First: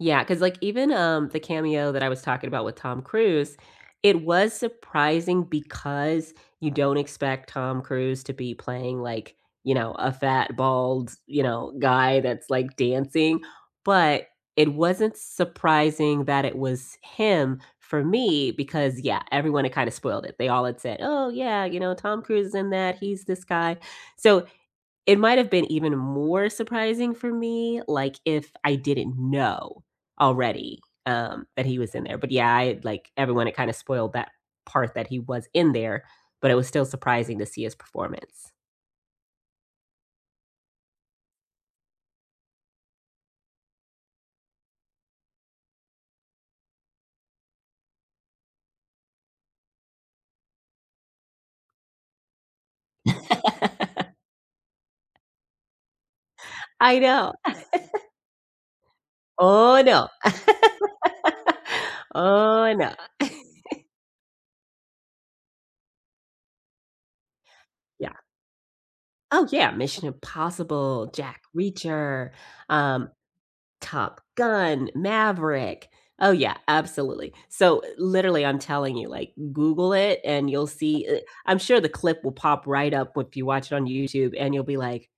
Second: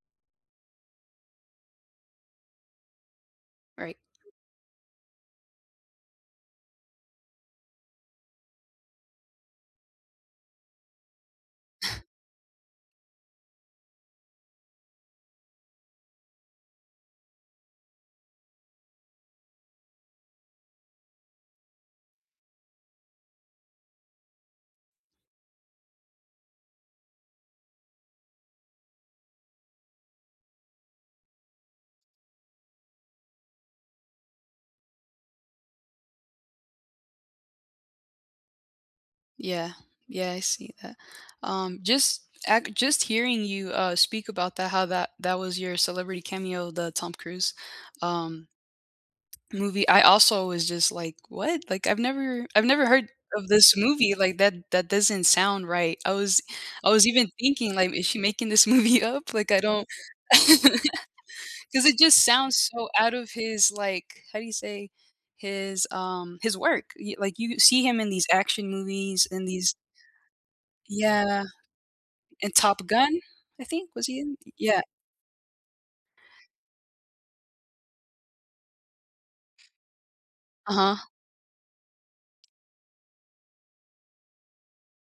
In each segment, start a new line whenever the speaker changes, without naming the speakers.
Yeah, 'cause, like, even, um, the cameo that I was talking about with Tom Cruise,
Right.
it was surprising because you don't expect Tom Cruise to be playing like, you know, a fat, bald, you know, guy that's like dancing, but it wasn't surprising that it was him for me, because, yeah, everyone had kinda spoiled it. They all had said, "Oh yeah, you know, Tom Cruise is in that, he's this guy." So, It might have been even more surprising for me, like, if I didn't know already, um, that he was in there, but yeah, I like everyone, it kinda spoiled that part that he was in there, but it was still surprising to see his performance.
Yeah, yeah, I see that. Um, just, ac just hearing you, uh, speak about that, how that that was your celebrity cameo, the Tom Cruise, um, movie, I also was just like "What?" Like I've never I've never heard of this movie, like, that that doesn't sound right, I was I
I
was even
know.
thinking like, "Is she making this movie up?" Like I
Oh
don't
no.
'Cause it just sounds
Oh
so
no.
out of his, like how do you say his, um, his work, y like you see him in
Yeah.
these action movies
Oh
and
yeah,
these
Mission Impossible, Jack
Yeah.
Reacher,
And Top
um,
Gun, I think was he
Top
in Yeah.
Gun, Maverick. Oh yeah, absolutely. So literally I'm telling you, like, Google it and you'll
Uh-huh.
see eh, I'm sure the clip will pop right up if you watch it on YouTube and you'll be like,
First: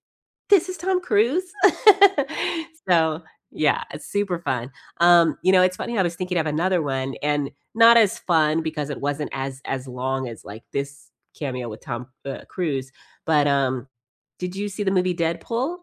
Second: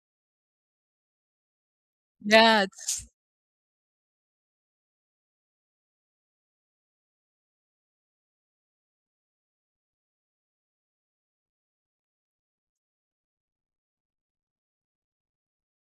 "This is Tom Cruise?"
That's
So, yeah, it's super fun. Um, you know, it's funny, I was thinking of another one and not as fun because it wasn't as as long as, like, this cameo with Tom, uh, Cruise, but um, did you see the movie Deadpool?